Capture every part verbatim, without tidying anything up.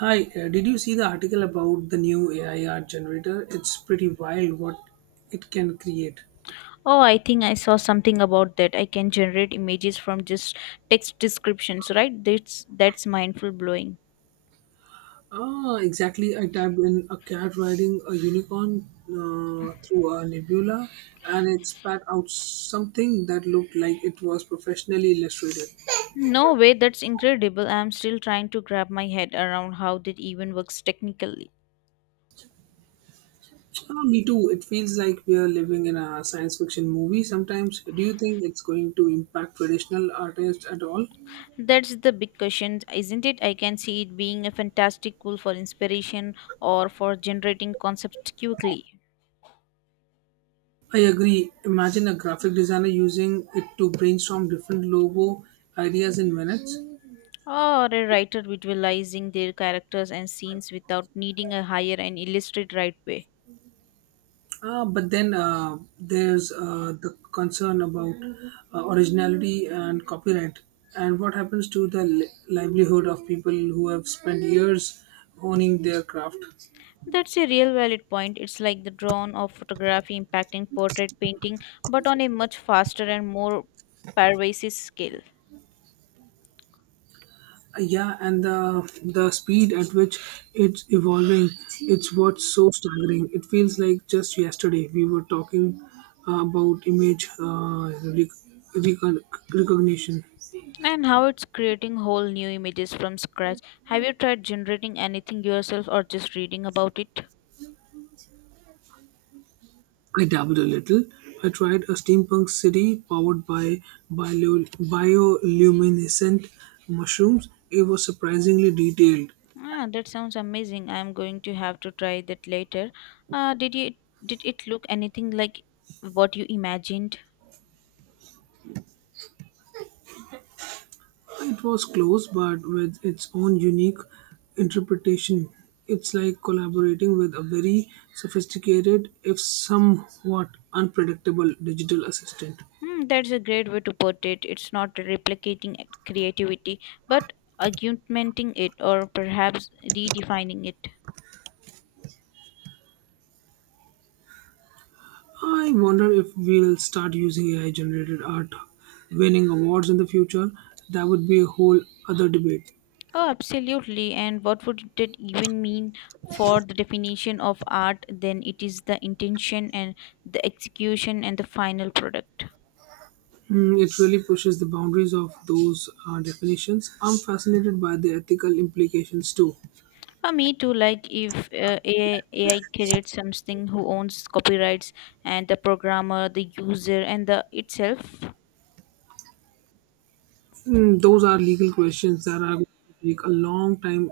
Hi, uh, did you see the article about the new A I art generator? It's pretty wild what it can create. Oh, I think I saw something about that. I can generate images from just text descriptions, right? That's that's mindful blowing. Ah, exactly. I typed in a cat riding a unicorn uh, through a nebula and it spat out something that looked like it was professionally illustrated. No way, that's incredible. I'm still trying to grab my head around how that even works technically. Ah, me too. It feels like we are living in a science fiction movie sometimes. Do you think it's going to impact traditional artists at all? That's the big question, isn't it? I can see it being a fantastic tool for inspiration or for generating concepts quickly. I agree. Imagine a graphic designer using it to brainstorm different logo ideas in minutes. Or a writer visualizing their characters and scenes without needing a higher and illustrated right way. Uh, but then uh, there's uh, the concern about uh, originality and copyright. And what happens to the li- livelihood of people who have spent years honing their craft? That's a real valid point. It's like the drone of photography impacting portrait painting, but on a much faster and more pervasive scale. Yeah, and the the speed at which it's evolving, it's what's so staggering. It feels like just yesterday we were talking uh, about image uh, rec- recon- recognition. And how it's creating whole new images from scratch. Have you tried generating anything yourself or just reading about it? I dabbled a little. I tried a steampunk city powered by bio- bioluminescent mushrooms. It was surprisingly detailed. Ah, that sounds amazing. I'm going to have to try that later. Uh, did you did it look anything like what you imagined? It was close, but with its own unique interpretation. It's like collaborating with a very sophisticated, if somewhat unpredictable, digital assistant. Hmm, that's a great way to put it. It's not replicating creativity, but augmenting it or perhaps redefining it. I wonder if we'll start using A I generated art winning awards in the future. That would be a whole other debate. Oh, absolutely. And what would that even mean for the definition of art? Then it is the intention and the execution and the final product. Hmm, it really pushes the boundaries of those uh, definitions. I'm fascinated by the ethical implications too. Uh, me too. Like if uh, A I, A I creates something, who owns copyrights and the programmer, the user, and the itself. Mm, those are legal questions that are going to take a long time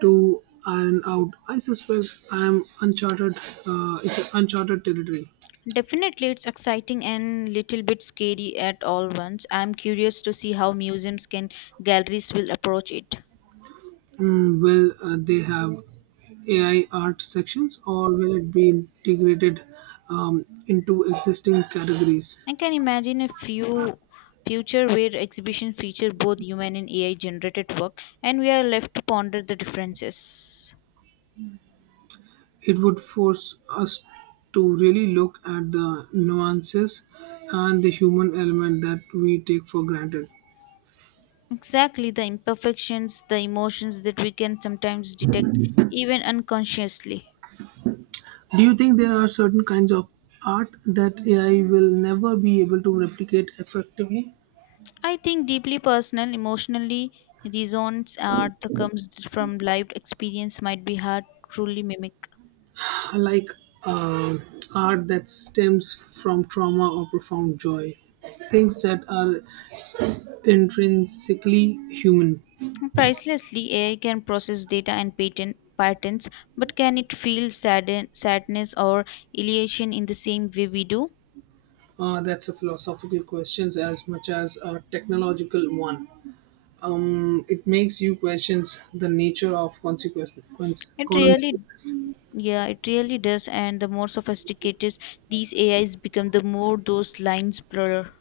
to iron out. I suspect I am uncharted. Uh, it's uncharted territory. Definitely, it's exciting and little bit scary at all once. I'm curious to see how museums can galleries will approach it. Mm, will uh, they have A I art sections, or will it be integrated um, into existing categories? I can imagine a few future where exhibition feature both human and A I generated work, and we are left to ponder the differences. It would force us to really look at the nuances and the human element that we take for granted. Exactly, the imperfections, the emotions that we can sometimes detect even unconsciously. Do you think there are certain kinds of art that A I will never be able to replicate effectively? I think deeply personal, emotionally resonance art that comes from lived experience might be hard to truly mimic. Like, uh, art that stems from trauma or profound joy, things that are intrinsically human. Pricelessly, A I can process data and patent patents, but can it feel sadden, sadness or elation in the same way we do? Uh, that's a philosophical question as much as a technological one. Mm, it makes you question the nature of consequence, It really, consequences. yeah, it really does. And the more sophisticated these A Is become, the more those lines blur.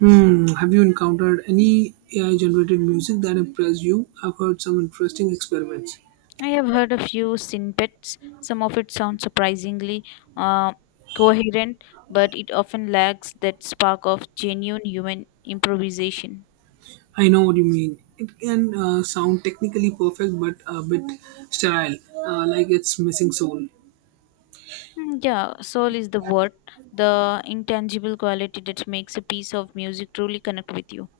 Hmm. Have you encountered any A I generated music that impressed you? I've heard some interesting experiments. I have heard a few snippets. Some of it sounds surprisingly uh, coherent, but it often lacks that spark of genuine human improvisation. I know what you mean. It can uh, sound technically perfect but a bit sterile, uh, like it's missing soul. Mm, yeah, soul is the word, the intangible quality that makes a piece of music truly connect with you.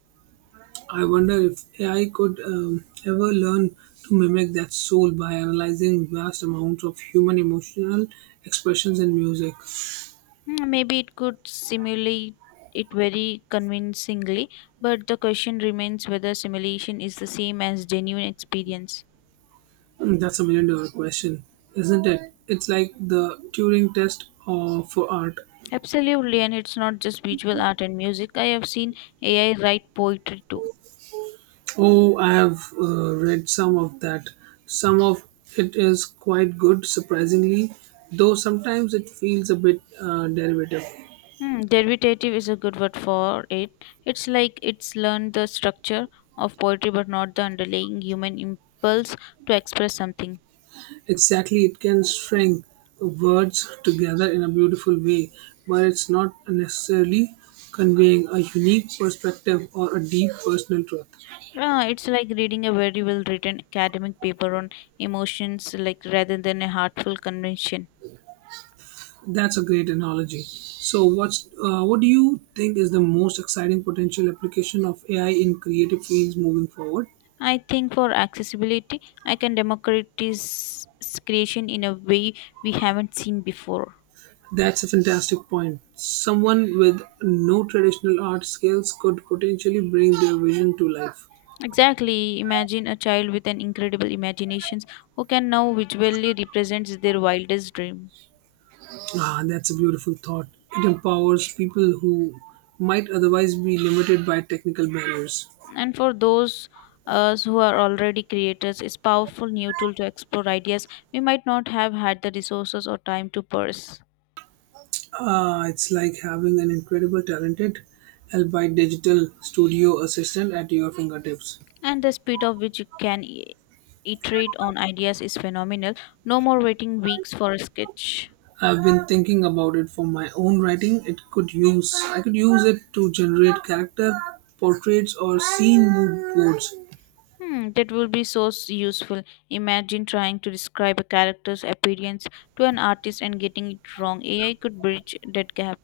I wonder if A I could um, ever learn to mimic that soul by analyzing vast amounts of human emotional expressions in music. Mm, maybe it could simulate it very convincingly, but the question remains whether simulation is the same as genuine experience. Hmm, that's a million dollar question, isn't it? It's like the Turing test uh, for art. Absolutely, and it's not just visual art and music. I have seen A I write poetry too. Oh, I have uh, read some of that. Some of it is quite good, surprisingly, though sometimes it feels a bit uh, derivative. Hmm, derivative is a good word for it. It's like it's learned the structure of poetry but not the underlying human impulse to express something. Exactly, it can string words together in a beautiful way, but it's not necessarily conveying a unique perspective or a deep personal truth. Ah, it's like reading a very well written academic paper on emotions, like rather than a heartful convention. That's a great analogy. So, what's uh, what do you think is the most exciting potential application of A I in creative fields moving forward? I think for accessibility, I can democratize creation in a way we haven't seen before. That's a fantastic point. Someone with no traditional art skills could potentially bring their vision to life. Exactly. Imagine a child with an incredible imagination who can now visually represent their wildest dream. Ah, that's a beautiful thought. It empowers people who might otherwise be limited by technical barriers. And for those us who are already creators, it's powerful new tool to explore ideas we might not have had the resources or time to pursue. Ah, it's like having an incredible talented, albeit digital studio assistant at your fingertips. And the speed of which you can i- iterate on ideas is phenomenal. No more waiting weeks for a sketch. I've been thinking about it for my own writing. It could use I could use it to generate character portraits or scene mood boards. Hmm, that will be so s- useful. Imagine trying to describe a character's appearance to an artist and getting it wrong. A I could bridge that gap.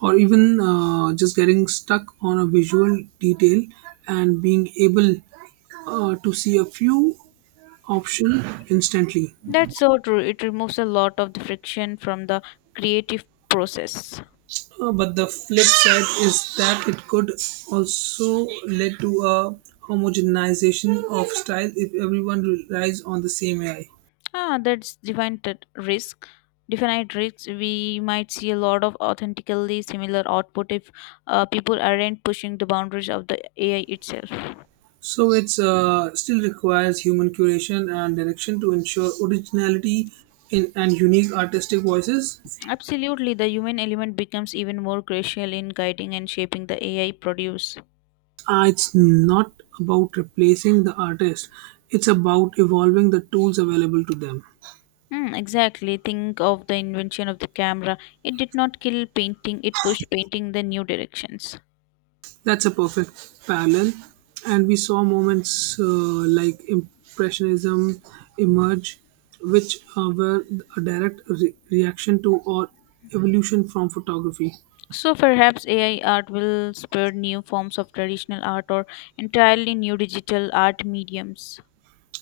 Or even uh, just getting stuck on a visual detail and being able uh, to see a few options instantly. That's so true. It removes a lot of the friction from the creative process. Uh, but the flip side is that it could also lead to a homogenization of style if everyone relies on the same ai. Ah, that's defined risk. Definite risks we might see a lot of authentically similar output if uh, people aren't pushing the boundaries of the ai itself. So it's uh, still requires human curation and direction to ensure originality in and unique artistic voices. Absolutely, the human element becomes even more crucial in guiding and shaping the ai produce. Uh, it's not about replacing the artist, it's about evolving the tools available to them. Hmm, exactly, think of the invention of the camera. It did not kill painting, it pushed painting the new directions. That's a perfect parallel. And we saw moments uh, like Impressionism emerge, which uh, were a direct re- reaction to or evolution from photography. So perhaps ai art will spur new forms of traditional art or entirely new digital art mediums.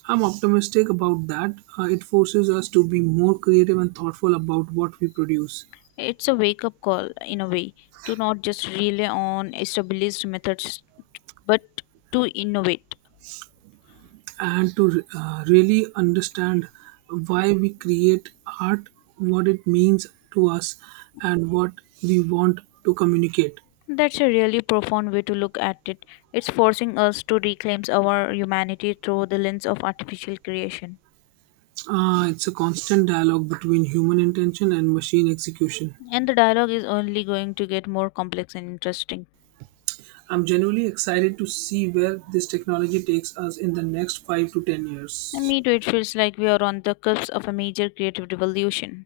I'm optimistic about that. Uh, it forces us to be more creative and thoughtful about what we produce. It's a wake up call in a way to not just rely on established methods but to innovate. And to uh, really understand why we create art, what it means to us, and what we want to communicate. That's a really profound way to look at it. It's forcing us to reclaim our humanity through the lens of artificial creation. Uh, it's a constant dialogue between human intention and machine execution. And the dialogue is only going to get more complex and interesting. I'm genuinely excited to see where this technology takes us in the next five to ten And years. me too, it feels like we are on the cusp of a major creative revolution.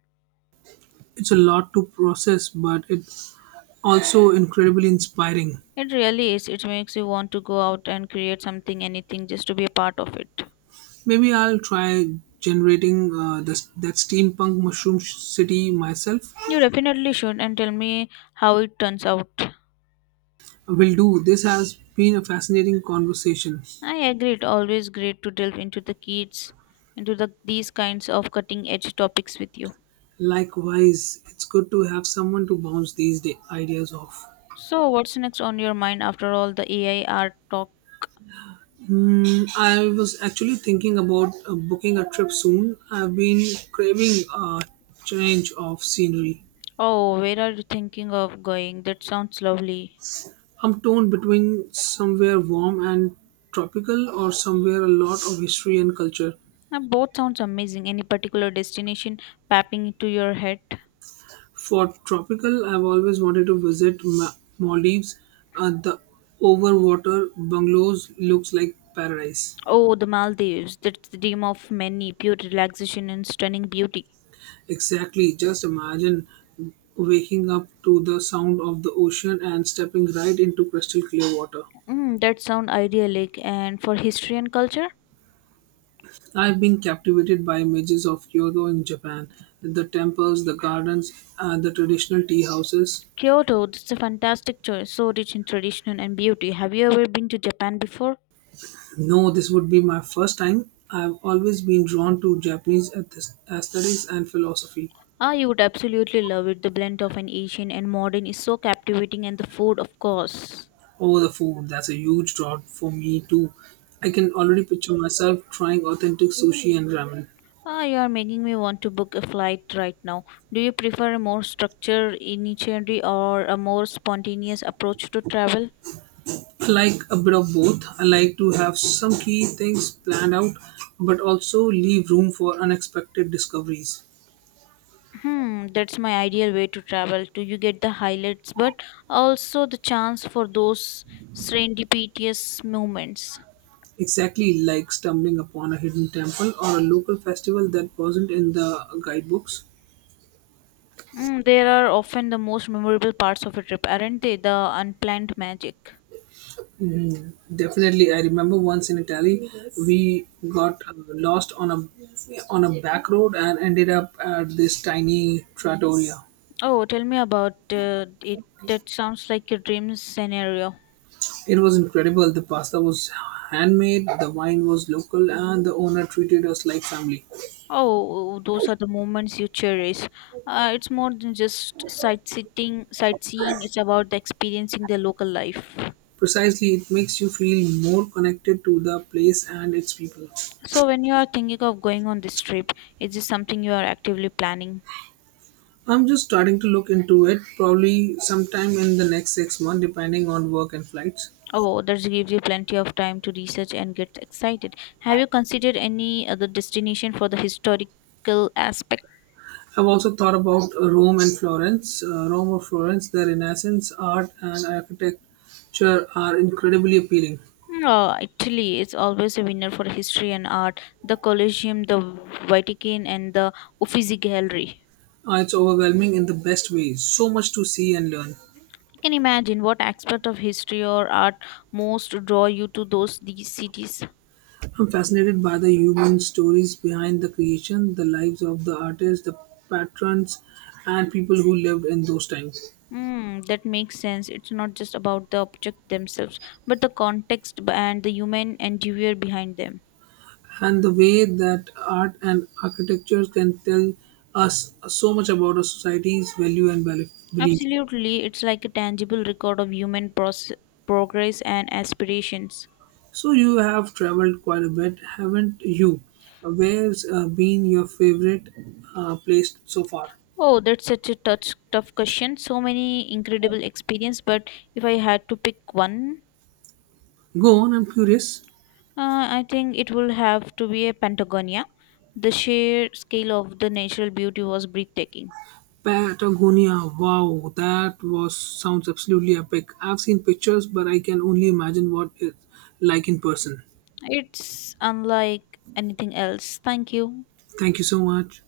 It's a lot to process, but it's also incredibly inspiring. It really is. It makes you want to go out and create something, anything, just to be a part of it. Maybe I'll try generating uh, this, that steampunk mushroom sh- city myself. You definitely should, and tell me how it turns out. Will do. This has been a fascinating conversation. I agree. It's always great to delve into the kids, into the these kinds of cutting edge topics with you. Likewise, it's good to have someone to bounce these da- ideas off. So, what's next on your mind after all the A I art talk? Hmm, I was actually thinking about uh, booking a trip soon. I've been craving a change of scenery. Oh, where are you thinking of going? That sounds lovely. I'm torn between somewhere warm and tropical or somewhere a lot of history and culture. Now, both sounds amazing. Any particular destination popping into your head? For tropical, I've always wanted to visit Ma- Maldives. Uh, the overwater bungalows looks like paradise. Oh, the Maldives. That's the dream of many. Pure relaxation and stunning beauty. Exactly. Just imagine waking up to the sound of the ocean and stepping right into crystal clear water. Mm, that sound idyllic. And for history and culture, I've been captivated by images of Kyoto in Japan, the temples, the gardens, and the traditional tea houses. Kyoto, that's a fantastic choice, so rich in tradition and beauty. Have you ever been to Japan before? No, this would be my first time. I've always been drawn to Japanese ath- aesthetics and philosophy. Ah, you would absolutely love it. The blend of an Asian and modern is so captivating, and the food, of course. Oh, the food, that's a huge draw for me too. I can already picture myself trying authentic sushi and ramen. Ah, you are making me want to book a flight right now. Do you prefer a more structured itinerary or a more spontaneous approach to travel? Like a bit of both. I like to have some key things planned out, but also leave room for unexpected discoveries. Hmm, that's my ideal way to travel. Do you get the highlights, but also the chance for those serendipitous moments? Exactly, like stumbling upon a hidden temple or a local festival that wasn't in the guidebooks. Mm, they are often the most memorable parts of a trip, aren't they? The unplanned magic. Definitely, I remember once in Italy, we got uh, lost on a on a back road and ended up at this tiny trattoria. Oh, tell me about uh, it. That sounds like a dream scenario. It was incredible. The pasta was handmade, the wine was local, and the owner treated us like family. Oh, those are the moments you cherish. Uh, it's more than just sightseeing. Sightseeing. It's about the experiencing the local life. Precisely, it makes you feel more connected to the place and its people. So, when you are thinking of going on this trip, is this something you are actively planning? I'm just starting to look into it, probably sometime in the next six months, depending on work and flights. Oh, that gives you plenty of time to research and get excited. Have you considered any other destination for the historical aspect? I've also thought about uh, Rome and Florence. Uh, Rome or Florence, the Renaissance art and architecture are incredibly appealing. No, Italy is always a winner for history and art. The Colosseum, the Vatican, and the Uffizi Gallery. Uh, it's overwhelming in the best way. So much to see and learn. You can imagine what aspect of history or art most draw you to those these cities. I'm fascinated by the human stories behind the creation, the lives of the artists, the patrons, and people who lived in those times. Hmm, that makes sense. It's not just about the object themselves, but the context b- and the human endeavor behind them. And the way that art and architecture can tell us so much about a society's value and bel- beliefs. Absolutely, it's like a tangible record of human process, progress and aspirations. So you have traveled quite a bit, haven't you? Where's uh, been your favorite uh, place so far? Oh, that's such a touch, tough question. So many incredible experience, but if I had to pick one, Go on, I'm curious. uh, I think it will have to be a Patagonia. The sheer scale of the natural beauty was breathtaking. Patagonia, wow, that was sounds absolutely epic. I've seen pictures, but I can only imagine what it's like in person. It's unlike anything else. Thank you. Thank you so much.